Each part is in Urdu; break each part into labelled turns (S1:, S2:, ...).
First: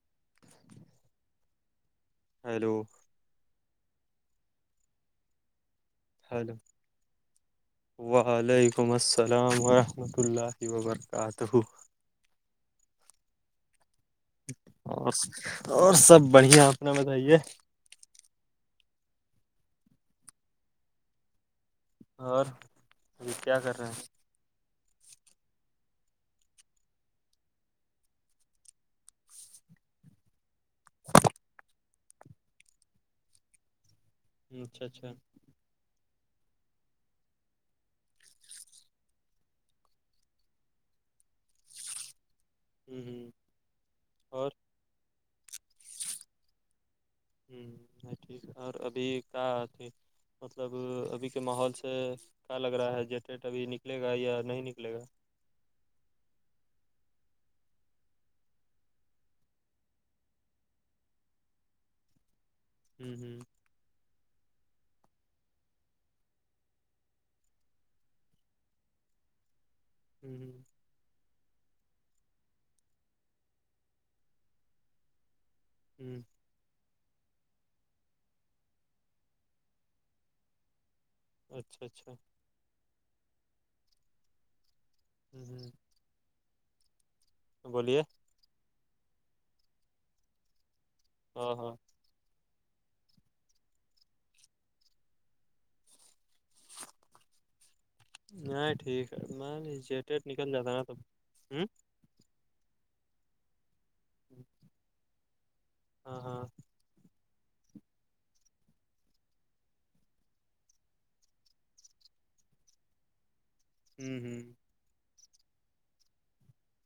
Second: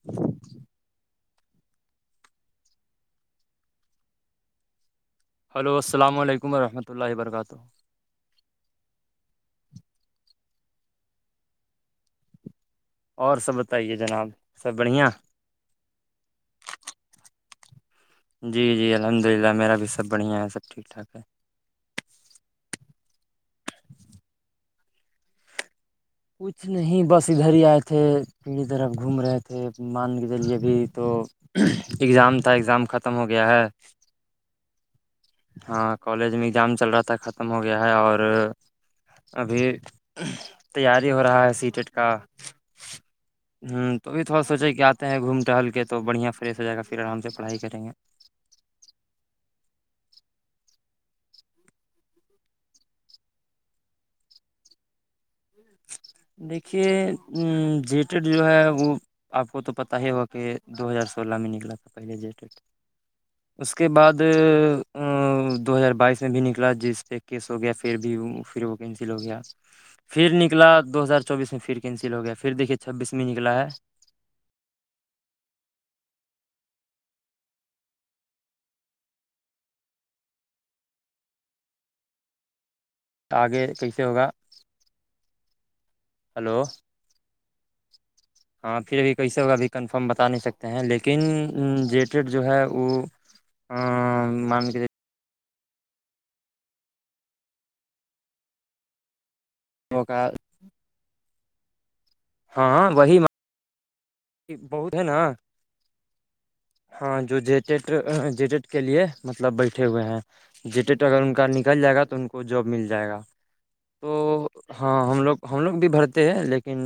S1: ہ [inaudible]
S2: ہیلو
S1: ہلو السل علیکم
S2: ہیلو
S1: ورحمۃ اللہ و برکاتہ
S2: وعلیکم السلام ورحمۃ اللہ وبرکاتہ
S1: اور سب بتائیے جناب سب بڑھیا
S2: اور اور سب بڑھیا اپنا بتائیے
S1: جی جی الحمد للہ میرا بھی سب بڑھیا ہے سب ٹھیک ٹھاک ہے
S2: اور ابھی کیا کر رہے ہیں
S1: کچھ نہیں بس ادھر ہی آئے تھے پیڑھی طرف گھوم رہے تھے مان کے چلیےبھی تو اگزام تھا ایگزام ختم ہو گیا ہے
S2: اچھا اچھا
S1: ہاں کالج میں ایگزام چل رہا تھا ختم ہو گیا ہے اور ابھی تیاری ہو رہا ہے سیٹیٹ کا
S2: ہ ہ
S1: ہ تو بھی تھوڑا
S2: اور
S1: سوچے کہ گھوم ٹہل کے تو بڑھیا فریش ہو جائے گا پھر آرام سے پڑھائی کریں گے
S2: ہ ٹھیک اور ابھی کا مطلب ابھی کے ماحول سے کیا لگ رہا ہے جٹٹ ابھی نکلے گا یا نہیں نکلے گا
S1: دیکھیے ا جیٹڈ جو ہے وہ آپ کو تو پتاہ ہی ہوا کہ دو ہزار سولہ میں نکلا تھا پہلے جی ڈٹ
S2: ہوں ہوں
S1: اس کے بعد دو ہزار بائیس میں بھی نکلا جس سے کیس ہو گیا پھر بھی پھر وہ کینسل ہو گیا پھر
S2: ہ
S1: نکلا دو ہزار چوبیس میں پھر کینسل ہو گیا پھر دیکھیے چھبیس میں نکلا ہے
S2: ہوں اچھا اچھا
S1: آگے کیسے ہوگا
S2: ہوں ہوں
S1: ہلو
S2: بولیے
S1: ہاں پھر ا بھی کسے ہو بھی کنفرم بتا نہیں سکتے ہیں
S2: ہاں ہاں
S1: لیکنی جو ہے وہ مان کے
S2: نہیں ٹھیک ہے میں
S1: وہ کا
S2: نکل جاتا نا
S1: ہاں وہی میں بہت ہے نا
S2: ہاں ہاں
S1: ہاں جو جےٹیڈ جیٹیڈ کے لیے مطلب بیٹھے ہوئے ہیں جیٹیٹ اگر ان کا نکل جائے گا تو ان کو جاب مل جائے گا تو
S2: ہوں ہوں
S1: ہاں ہم لوگ ہم لوگ بھی بھرتے ہیں لیکن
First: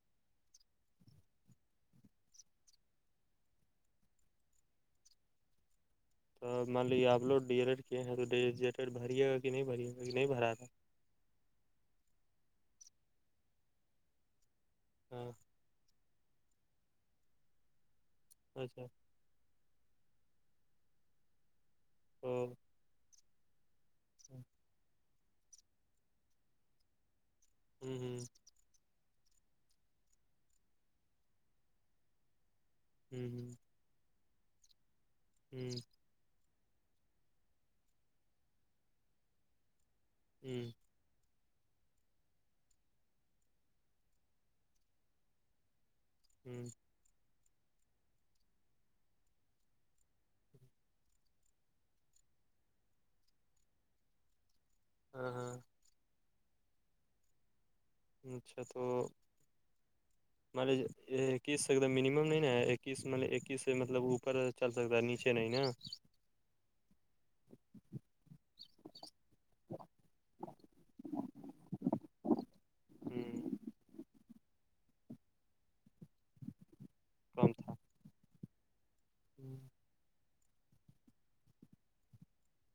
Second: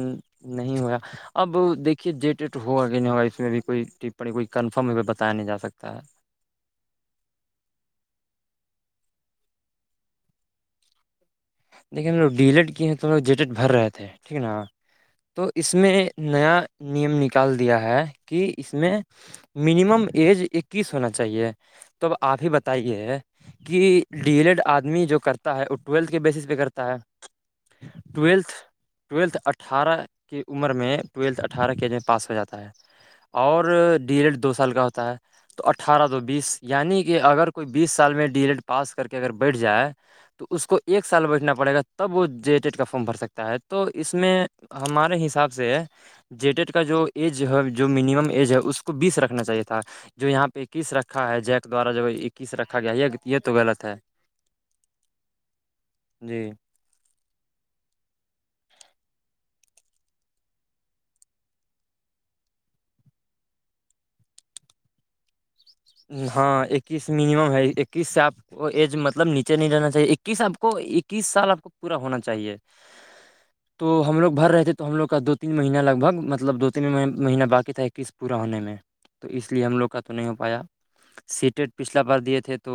S1: نہیں ہوا اب دیک کہ جی ٹ ہوگا کہ نہیں ہوگا اس میں بھی کوئی ٹپی کوئی کنفرم بتایا نہیں جا سکتا ہے
S2: تو مان لی آپ لوڈ ڈیجیٹر کیے ہیں تو ڈیجیٹر بریے گا کہ نہیں بریے گا کہ نہیں بھرا تھاا
S1: دیکن ہم لوگ ڈیلیٹ کیے ہیں تو ہم لوگ جیٹ بھر رہے تھے ٹھیک نا
S2: ہاں
S1: تو اس میں نیا نیم نکال دیا ہے کہ اس
S2: اچھا
S1: میں منیمم ایج اکیس ہونا چاہیے تو آپ ہی بتائیے کہ ڈیلڈ آدمی جو کرتا ہے وہ ٹویلتھ کے بیسس پہ کرتا ہے
S2: ہوں ہوں
S1: ٹولتھ ٹویلتھ اٹھارہ کی عمر میں ٹویلتھ اٹھارہ کےے پاس ہو جاتا ہے
S2: ہوں
S1: اور ڈی رڈ دو سال کا ہوتا ہے تو
S2: ہوں
S1: اٹھارہ س بیس یعنی کہ اگر کوئی بیس سال میں ڈی ایل ایڈ پاس کر کے اگر بیٹھ جائے تو اس
S2: ہوں
S1: کو ایک سال بیٹھنا پڑے گا تب وہ جے ٹیڈ کا فارم بھر سکتا ہے تو اس میں ہمارے حساب سے جی
S2: ہوں
S1: ڈڈ کا جو ایج ہے جو مینمم ایج ہے اس کو بیس رکھنا چاہیے تھا جو یہاں پہ اکیس رکھا ہے جیک دوارا جب اکیس رکھا گیا یہ یہ توغط ہے
S2: ہاں ہاں
S1: جی
S2: اچھا تو
S1: [inaudible]
S2: ملے اکیس سے ایک منیمم نہیں نا اکیس مل اکیس سے مطلب اوپر چل سکتا ہے نیچے نہیں نا
S1: ہاں اکیس منیمم ہے اکیس سے آپ وہ ایج مطلب نیچے نہیں جانا چاہیے اکیس آپ کو اکیس سال آپ کو پورا ہونا چاہیے
S2: ہوں
S1: تو ہم لوگ بھر رہتےے تو ہم لوگ کا دو تین مہینہ لگ بھگ مطلب دو تین مہینے مہینہ باقی تھا اکیس پورا ہونے میں تو اس لیے ہم لوگ کا تو نہیں ہو پایا سیٹٹ پچھلا بار دیے تھے تو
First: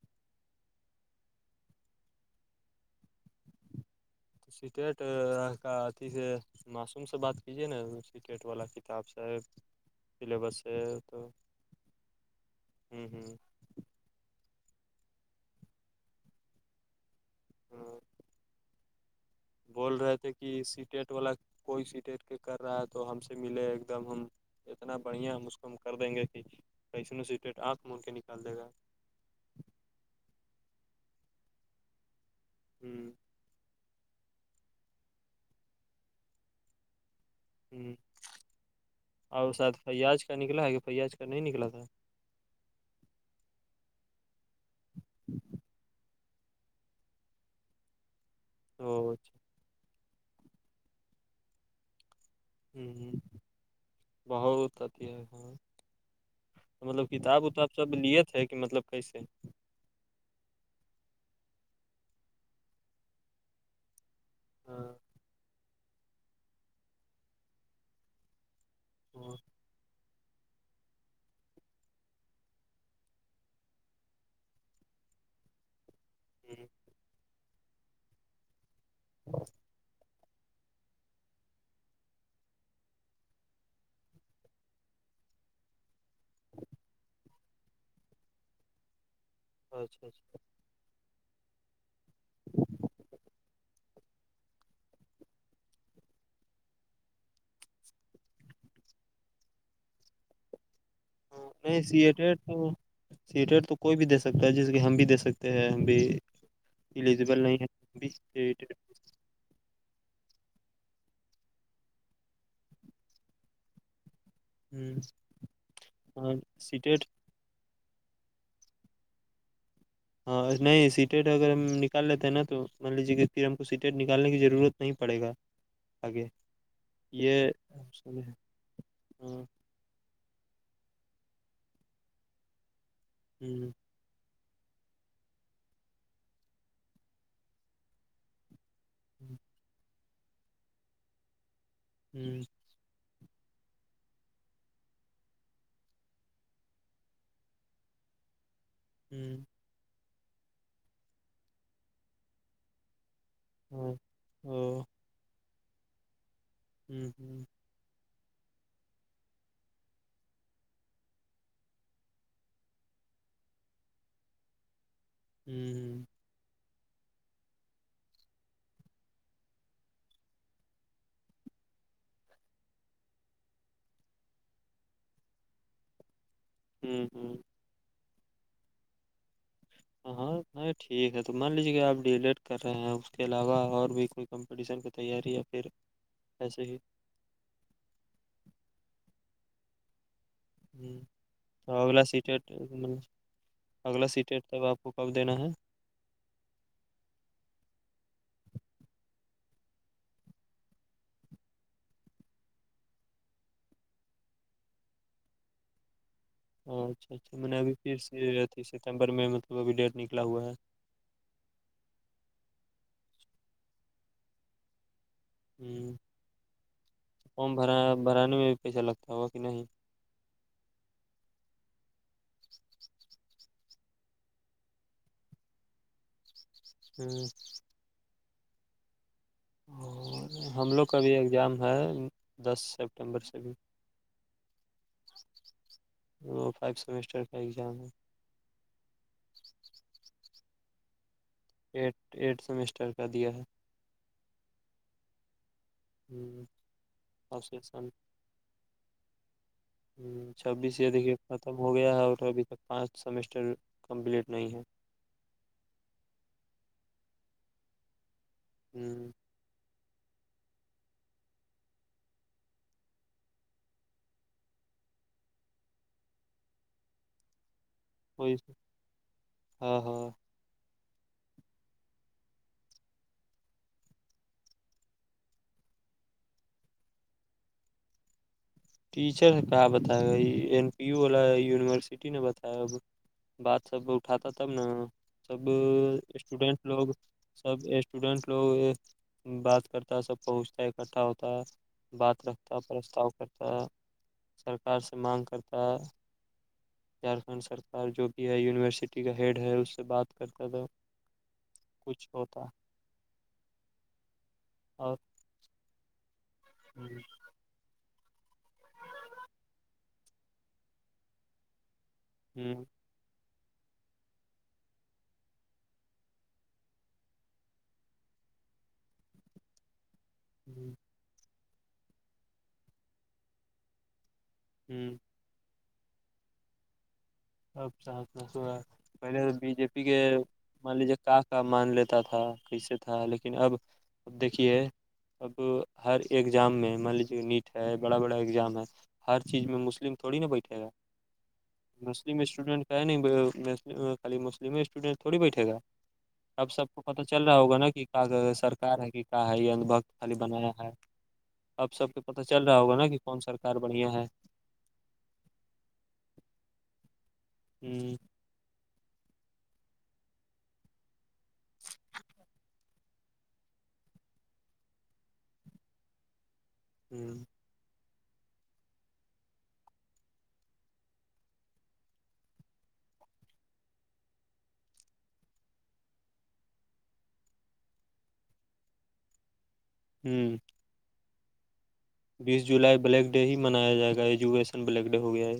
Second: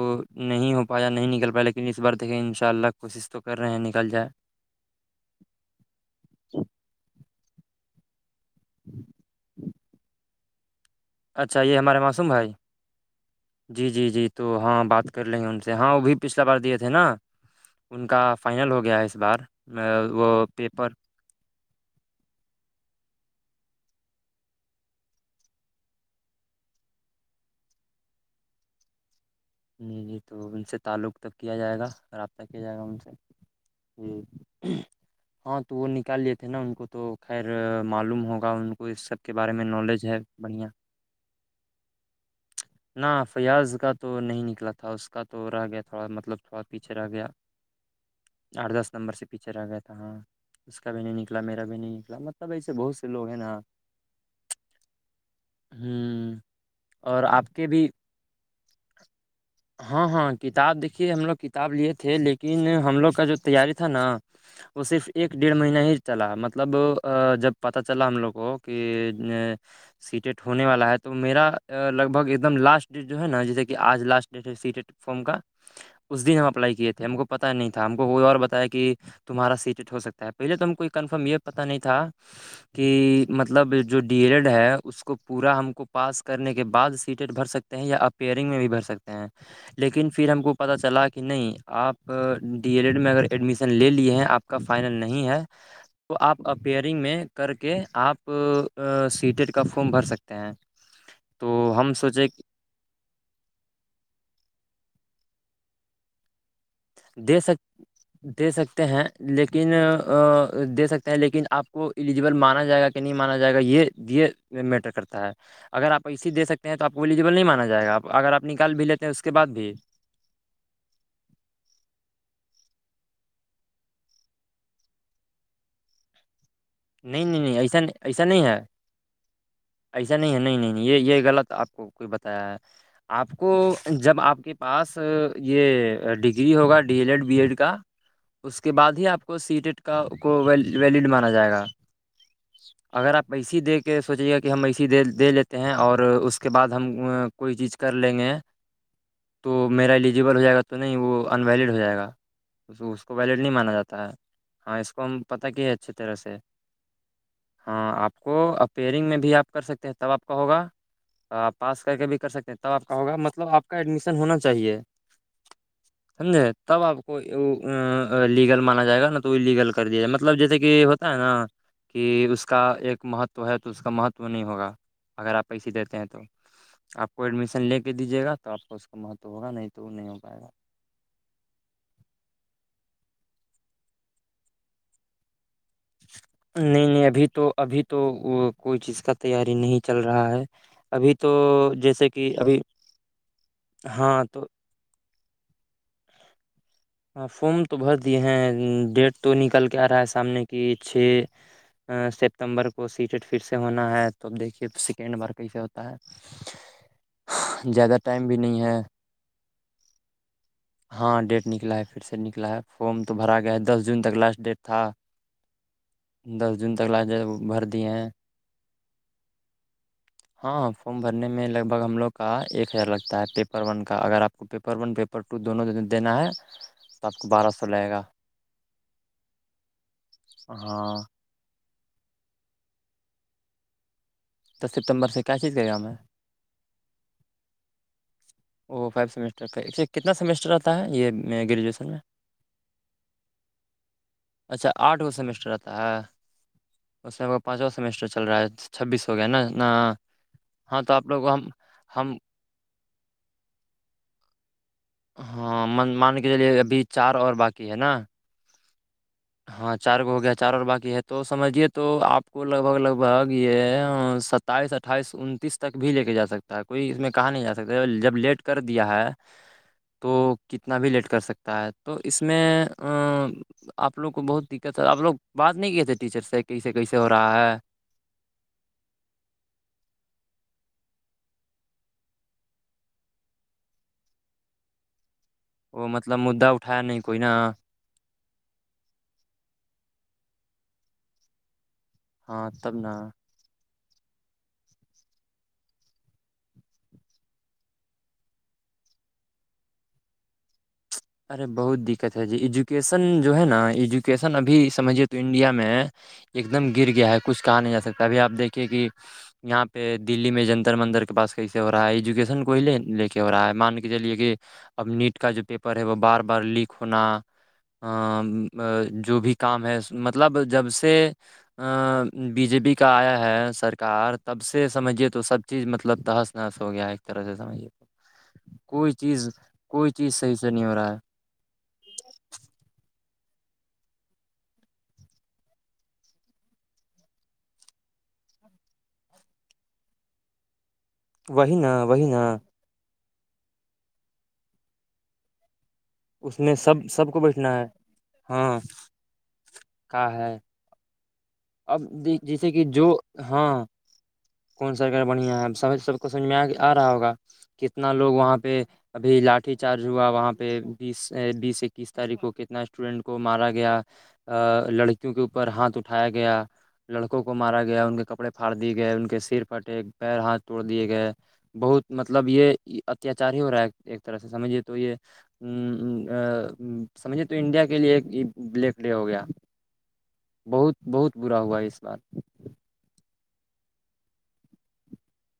S1: نہیں ہو پایا نہیں نکل پایا لیکن اس بار دیکے ان شاء اللہ کوشش تو کر رہے ہیں نکل جائے
S2: سٹیٹ کا اتی سے معصوم سے بات کیجیے نا سٹییٹ والا کتاب صاب سلیبس سے تو
S1: اچھا یہ ہمارے معصوم بھائی
S2: ہوں ہوں
S1: جی جی جی تو ہاں بات کر لیں گے ان سے ہاں وہ بھی پچھلا بار دیے تھے نا
S2: ہاں
S1: ان کا فائنل ہو گیا اس بار وہ پیپر
S2: سٹ والا کوئی سٹ کے کر رہا ہے تو ہم سے ملے ایک دم ہم اتنا بڑھیا ہم اس کو ہم کر دیں گے کہ کیسنوں س آنکھ مون کے نکال دے گا
S1: جی جی تو ان سے تعلق تک کیا جائے گا رابطہ کیا جائے گا ان سے
S2: ہ
S1: ج ہاں تو وہ نکال لیے تھے نا ان کو تو خیر
S2: ہ
S1: معلوم ہوگا ان کو اس سب کے بارے میں نالج ہے بڑھیا
S2: ا نہیں نکلا تھار
S1: ن فیاض کا تو نہیں نکلا تھا اس کا تو رہ گیا تھوڑا مطلب بہت پیچھے رہ گیا آٹھ دس
S2: او
S1: نمبر سے
S2: اچھا
S1: پیچھے رہ گیا تھا ہاں اس کا بھی نہیں نکلا میرا بھی نہیں نکلا مطلب ایسے بہت سے
S2: ہ
S1: لوگ ہیں نا
S2: بہت اھی ہے ہ مطلب
S1: اور
S2: کتاب
S1: آپ کے
S2: اتاب
S1: بھی
S2: سب لیت ہے کہ مطلب کیسے
S1: ہاں ہاں کتاب دیکھیے ہم لوگ کتاب لیے تھے لیکن ہم لوگ کا جو تیاری تھا نا وہ
S2: ہاں
S1: صرف ایک ڈیڑھ مہینہ ہی چلا مطلب جب پتا چلا ہم لوگ کو کہ سیٹیٹ ہونے والا ہے تو میرا لگ بھگ د لاسٹ ڈٹ جو ہے نا جیسے کہ آج لاسٹ ڈیٹ ہے سیٹ فارم کا اس دن ہم اپلائی کیے تھے ہم کو پتا نہیں تھا ہم کوئی اور بتایا کہ تمہارا سیٹ ہو سکتا ہے پہے تو ہمیں کوئی کنفرم یہ پتا نہیں تھا کہ مطلب جو ڈی ایل ایڈ ہے اس کو پورا ہم کو پاس کرنے کے بعد سیٹٹ بھر سکتے ہیں یا آپ پیئرنگ میں بھی بھر سکتے ہیں
S2: اچھا
S1: لیکن پھر
S2: اچھا
S1: ہم کو پت چلا کہ نہیں آپ ڈی ایل ایڈ میں اگر ایڈمیشن لے لیے ہیں آپ کا فائنل نہیں ہے تو آپ اپیئرنگ میں کر کے آپ سیٹیڈ کا فم بھر سکتے ہیں ج [inaudible]
S2: ہاں نہیں سی ا ڈ تھا سیٹر تو کوئی بھی دے سکتا ہے جیسے کہ ہم بھی دے سکتے ہیں ہم بھی ایلیجبل
S1: دے سکتے
S2: نہیں ہے
S1: دے
S2: اسٹ
S1: سکتے ہیں لیکن دے سکتے ہیں لیکن آپ کو ایلیجبل مانا جائے گا کہ نہیں مانا جائے گا یہ یہ میٹر کرتا ہے اگر آپ اسی
S2: ہاں
S1: دے سکتے ہیں تو آپ
S2: سیٹیٹ
S1: وہلی ییل نہیں مانا جائے گا اگرپ نکال بھی لیتے ہیں اس کے بعد بھی
S2: ہاں نہیں سیٹیٹ اگر ہم نکال لیتے ہیں نا تو مان لیجیے کہ پھر ہم کو سیٹیٹ نکالنے کی ضرورت نہیں پڑے گا آگے
S1: نہیں نہیں
S2: یہ
S1: نہیں ایسا ایسا
S2: ہاں
S1: نہیں ہے
S2: ہوں
S1: ایسا نہیں ہے نہیں نہیں یہ یہ غلط آپ کو کوئی بتایا ہے آپ کو جب آپ کے پاس یہ ڈگری ہوگا D L Ed B Ed کا اس کے بعد ہی آپ کو سیٹیٹ کا کو ویلڈ مانا جائے گا
S2: ہوں
S1: اگر آپ ایسے ہی دے کے سوچے گا کہ ہم ایسے ہی دے دے لیتے ہیں اور اس کے بعد ہم کوئی چیز کر لیں گے
S2: [inaudible]
S1: تو میرا ایلیجیبل ہو جائے گا تو نہیں وہ انویلڈ ہو جائے گا کو ویلڈ نہیں مانا
S2: ہاں
S1: جاتا ہے ہاں
S2: او
S1: اس کو ہم پتا کیا ہے اچھی طرح سے
S2: [inaudible]
S1: ہاں آپ کو اپئیرنگ میں بھی آپ کر سکتے ہیں تب آپ کا ہوگا تو آپ پاس کر کے بھی کر سکتے ہیں تب آپ کا ہوگا مطلب آپ کا ایڈمیشن ہونا چاہیے
S2: ہوں
S1: سمجھے تب آپ کو لیگل مانا جائے گا نا تو لیگل کر دیا جائے مطلب جیسے کہ ہوتا ہے نا کہ اس کا ایک مہتو ہے تو اس کا مہتو نہیں ہوگا اگر آپ ایسے دیتے ہیں تو
S2: ہوں
S1: آپ کو
S2: ہوں
S1: ایڈمیشن لے کے دیجیے گا تو آپ کو اس کا مہتو ہوگا نہیں تو نہیں ہو
S2: ہ
S1: پائے گا
S2: ہاں ٹھیک ہے تو مان لیجیے کہ آپ ڈیلیٹ کر رہے ہیں اس کے علاوہ اور بھی کوئی کمپٹیشن کی تیاری یا پھر ایسے ہی
S1: نہیں نہیں ابھی تو ابھی تو کوئی چیز کا تیاری نہیں چل رہا ہے
S2: ہوں تو اگلا
S1: جیسے کہ
S2: سیٹی
S1: ابھی
S2: اگلا
S1: ہاں
S2: سیٹیٹ
S1: تو
S2: تب آپ کو کب دینا ہے
S1: ہاں فارم تو بھر دیے ہیں ڈیٹ تو نکل کے آ رہا ہے سامنے کی چھ سپتمبر کو سیٹیٹ پھر سے ہونا ہے تو اب دیکھیے سیکنڈ بار کیسے ہو [inaudible]
S2: اچھا اچھا میں نے ابھی پھر سےھی
S1: ہے
S2: ستمبر میں مطلب ابھی ڈیٹ نکلا ہوا ہے
S1: ہاں ڈیٹ نکلا ہے پھر سے نکلا ہے فارم تو بھرا گیا ہے دس جون تک لاسٹ ڈیٹ تھا
S2: ہے
S1: دس جون تک لا جائے
S2: فارم
S1: بھر دیے
S2: بھرا
S1: ہیں
S2: بھرانے میں بھی پیسہ لگتا ہوگا کہ نہیں
S1: ہاں فارم بھرنے میں لگ بھگ ہم لوگ کا ایک ہزار لگتا ہے پیپر ون کا اگر آپ کو پیپر ون پیپر ٹو دونوں دوں دینا ہے تو آپ کو بارہ سو لگے گا
S2: اور ہم لوگ
S1: ہاں
S2: کا بھیھی ایگزام ہے دس سپٹمبر سے بھی
S1: دس ستمبر سے کیا چیز کرے گا ہمیں
S2: وہ فائیو سیمیسٹر کا ایگزام ہے
S1: وہ فائیو سمیسٹر کا اس سے کتنا سیمیسٹر آتا ہے یہ گریجویشن میں
S2: ایٹھ ایٹتھ سمسٹر کا دیا ہے
S1: اچھا آٹھو سمیسٹر تھا
S2: ہوں
S1: اس میں پانچواں سیمیسٹر چل رہا ہے چھبیس ہو گیا نا نہ
S2: چھبیس
S1: ہاں
S2: یہ
S1: تو آپ
S2: دیکھیے
S1: لوگ کو ہم
S2: ختم ہو گیا ہے
S1: ہم
S2: اور ابھی تک پانچ سمیسٹر کمپلیٹ نہیں ہے
S1: ہاں مان کے چے ابھی چار اور باقی ہے نا
S2: [inaudible]
S1: ہاں چار گو ہو گیا چار اور باقی ہے تو سمجھیے تو آپ کو لگ بھگ لگ بھگ یہ س اائیس اٹھائیس انتیس تک بھی لے کے جا سکتا ہے کوئی اس میں کہا نہیں جاتا ستے جب
S2: وہی
S1: لیٹ کر دیا ہے
S2: ہاں ہاں
S1: تو کتنا بھی لیٹ کر سکتا ہے تو اس میں آپ لوگ کو بہت دقت ہے آپ لوگ بات نہیں کی تھے ٹیچر سے کہ کیسے کیسے ہو رہا ہے
S2: ٹیچر کہ بتائے گا یہ این پی یو والا یونیورسٹی نے بتایا بات سب اٹھاتا تب نا سب
S1: وہ مطلب مدعا
S2: اسٹوڈینٹ
S1: اٹھایا
S2: لوگ
S1: نہیں کوئی نا
S2: سب اسٹوڈینٹ لوگ بات کرتا ہے سب پہنچتا ہے اکٹھا ہوتا ہے بات
S1: ہاں
S2: رکھتا ہے
S1: تب نا
S2: پرستتاؤ کرتا ہے سرکار سے مانگ کرتا ہے جھارکھنڈ سرکار جو بھی ہے یونیورسٹی کا ہیڈ ہے اس سے بات کرتا تھا
S1: ارے بہت
S2: کچھ
S1: دقت ہے جی
S2: ہوتا
S1: ایجوکیشن جو ہے نا ایجوکیشن ابھی
S2: اور
S1: سمجھیے تو انڈیا میں ایک دم گر
S2: ہ
S1: گیا ہے کچھ کہا نہیں جا سکتا ابھی آپ دیکھیے کہ یہاں پہ دلی میں جنتر مندر کے پاس کیسے ہو رہا ہے کوے
S2: ہ
S1: لے کے ہو رہا ہے مان کے چلیے کہ اب نیٹ کا جو پپر پر ہے وہ بار بار لیک ہونا جو بھی کام ہے مطلب جب سے بی جے پی کا آیا ہے سرکار تب سے
S2: ہ
S1: سمجھیے تو سب چیز مطلب تحس نہحس ہو گیا ہے طرح سے سمجھیے تو
S2: اچھا اچھا تو
S1: کوئی
S2: پہلے
S1: چیز
S2: تو بی جے پی
S1: کوئی
S2: کے
S1: چیز صحیح سے نہیں
S2: مان
S1: ہو رہا ہے
S2: لیجیے کاف کا مان لیتا تھا کیسے تھا لیکن اب اب دیکھیے اب ہر ایگزام میں مان لیجیے نیٹ ہے بڑا بڑا ایگزام ہے ہر چیز میں مسلم تھوڑی نا بیٹھے گا
S1: وہی نا وہی نا
S2: مسلم اسٹوڈنٹ کا ہے نہیں خالی مسلمم اسٹوڈینٹ تھوڑی بیٹھے گا
S1: اس
S2: اب
S1: میں
S2: سب کو پتا چل رہا
S1: بیٹھنا
S2: ہوگا
S1: ہے
S2: نا کہ
S1: ہاں
S2: سرک ہے کہ کیا ہے یہ ان بھکت خالی بنایا ہے
S1: اب
S2: سب کو پتہ چل
S1: جیسے
S2: رہا
S1: کہ
S2: ہوگا نا
S1: جو
S2: کون سرکار
S1: ہاں
S2: بڑھیا ہے
S1: کون سرک بڑھیا ہے سب سب کو سمجھ میں آ رہا ہوگا کتنا
S2: ہ
S1: لوگ وہاں پہ ابھی لاٹھی چارج ہوا وہاں پہ بیس بیس اکیس تاریخ کو کتنا اسٹوڈینٹ کو مارا گیا ا لڑکیوں کے اوپر ہاتھ اٹھایا گیا لڑکوں
S2: ہ
S1: کو مارا گیا ان کے کپڑے پھاڑ دیے گئے ان کے سر پھٹے پیر ہاتھ توڑ دیے گئے بہت مطلب یہ اتیاچار ہی ہو رہا ہے ایک طرح سے سمجھیے تو یہ ہ سمجھے تو انڈیا کے لیے ایک بلیک ڈے ہو گیا
S2: ہوں
S1: بہت بہت برا ہوا ہے اس بار
S2: بیس جولائی بلیک ڈے ہی منایا جائے گا ایجوکیشن بلیک ڈے ہو گیا ہے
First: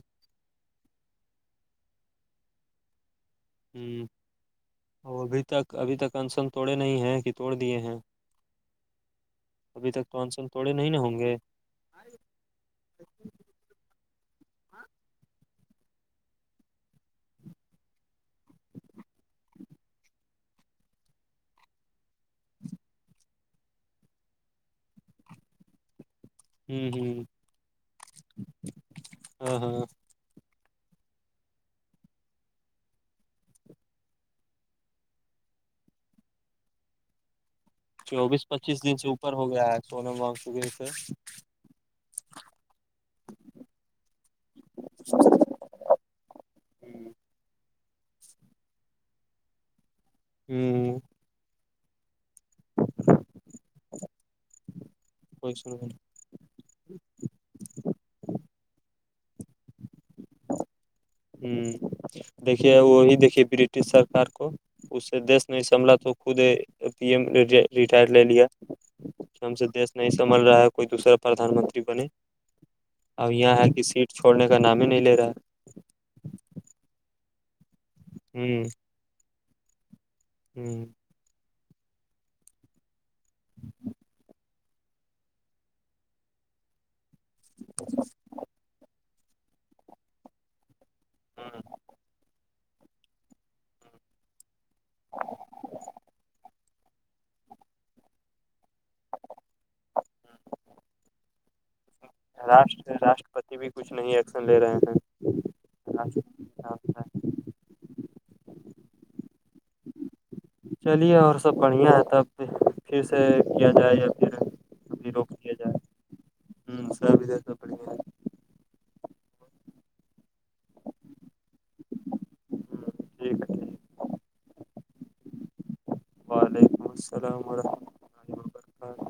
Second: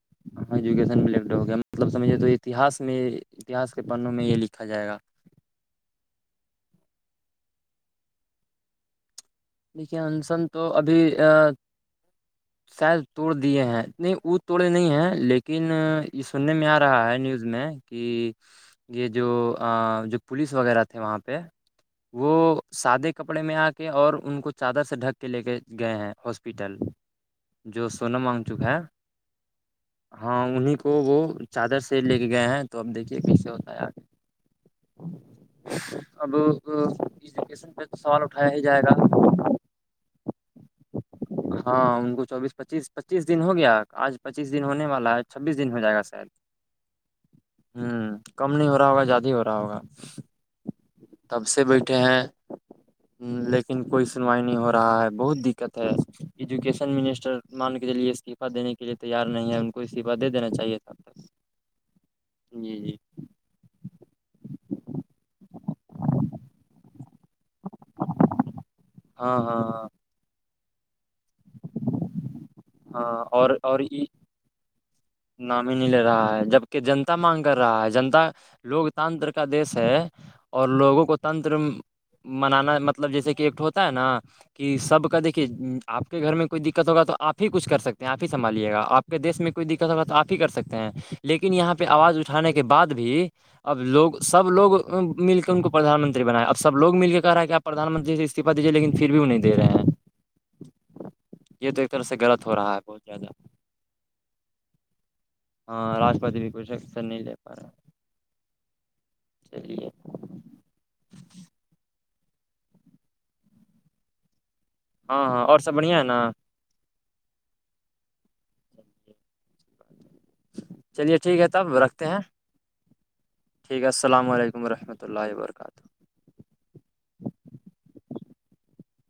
S1: ہاں ایجوکیشنٹ ہو گیا مطلب سمجھے توہس میں اتہس کے
S2: ہوں
S1: پنوں میں یہ لکھا جائے گا
S2: اور ابھی تک ابھی تک انسن توڑے نہیں ہیں کہ توڑ دیے ہیں ابھی
S1: لیکے
S2: تک
S1: انسن تو
S2: توڑے نہیں نا
S1: ابھی
S2: ہوں گے
S1: شاید توڑ دیے ہیں نہیں وہ توڑے نہیں ہیں لیکن یہ سننے میں آ رہا ہے نیوز میں کہ یہ جو جو پولیس وغیرہ تھے وہاں پہ وہ سادے کپڑے میں آ کے اور ان کو چادر سے ڈھک کے لے کے گئے ہیں ہاسپیٹل
S2: ہوں ہوں
S1: جو سونا مانگ چکا ہے
S2: ہاں ہاں
S1: ہاں انہیں کو وہ چادر سے لے کے گئے ہیں تو اب دیکھیے کیسے ہوتا ہے آار ابکیشن پہ تو سوال
S2: چوبیس
S1: اٹھایا ہی جائے
S2: پچیس
S1: گا
S2: دن سے ہو گیا ہے سنے م گ تھ سے
S1: ہاں ان کو چوبیس پچیس پچیس دن ہو گیا آج پچیس دن ہونے والا ہے چھبیس دن ہو جائے گا سر
S2: ہوں
S1: ہوں کم نہیں ہو رہا ہوگا زیاد ہی ہو رہا ہوگا
S2: ہوں
S1: تب سے بیٹھے ہیں لیکن کوئی سنوائی نہیں ہو رہا ہے بہت
S2: کوئی
S1: دقت ہے
S2: سن
S1: ایجوکیشن منسٹر مان کے چلیے استعفہ دینے کے لیے تیار نہیں ہے ان کو استعف دے دینا چاہیے تھا
S2: ہوں دیکھیے
S1: جی جی
S2: وہی دیکھیے بری بش سرک کو اس سے دیش نہیں سنبھ تو خود پی ایم ر ریٹائرڈ لے لیا
S1: ہاں
S2: ہم
S1: ہاں
S2: سے دیش نہیں سبل رہا ہے کوئی دوسرا پردان منتری بنے
S1: ہاں ہاں
S2: اب یہاں
S1: اور
S2: ہے کہ
S1: اور
S2: سیٹ چھوڑنے کا نام ہی نہیں لے رہا
S1: نام ہی نہیں لے رہا ہے جبک جنتا مانگ کر رہا ہے جنتا
S2: ہے
S1: لوک تانتر کا دیش ہے اور
S2: ہ
S1: لوگوں کو تنتر منانا مطلب جیسے کہ ایکٹ ہوتا ہے نا کہ سب کا دیکھیے آپ کے گھر میں کوئی دقت ہوگا تو آپ ہی کچھ کر سکتے ہیں آپ ہی سنبھالیے گا آپ دیس میں کوئی دقت ہو آپ ہی کر سکتے ہیں لیکن یہاں پہ آواز اٹانے کے بعد بھی اب لوگ سب لوگ مل کے ان کو پردان منتری بناائے اب سب لوگ مل کے کہ رہا ہے کہ آپ پردان منتری سے استعفہ دیجیے لیکن پھر بھی وہ نہیں دے رہے ہیں
S2: ہ
S1: یہ تو ایک طرح سے غلط ہو رہا ہے بہت زیادہ
S2: ا بھی کچھ نہیں ایکشن لے رہے ہیں
S1: ہ [inaudible] چلی [unintelligible]
S2: چلیے اور سب بڑھیا ہے تبھر پھر سے کیا جائے یا پھر ابھی
S1: ہاں
S2: روک
S1: ہاں
S2: لیا
S1: اور سب
S2: جائے
S1: بڑھیا ہے نا
S2: ہ سب ادھر بڑ
S1: چلیے ٹھیک ہے تب رکھتے ہیں
S2: ٹھیک ہے
S1: ٹھیک ہے السلام علیکم رحمۃ اللہ وبرکاتہ
S2: وعلیکم السلام ورحمۃ اللہ وبرکاتہ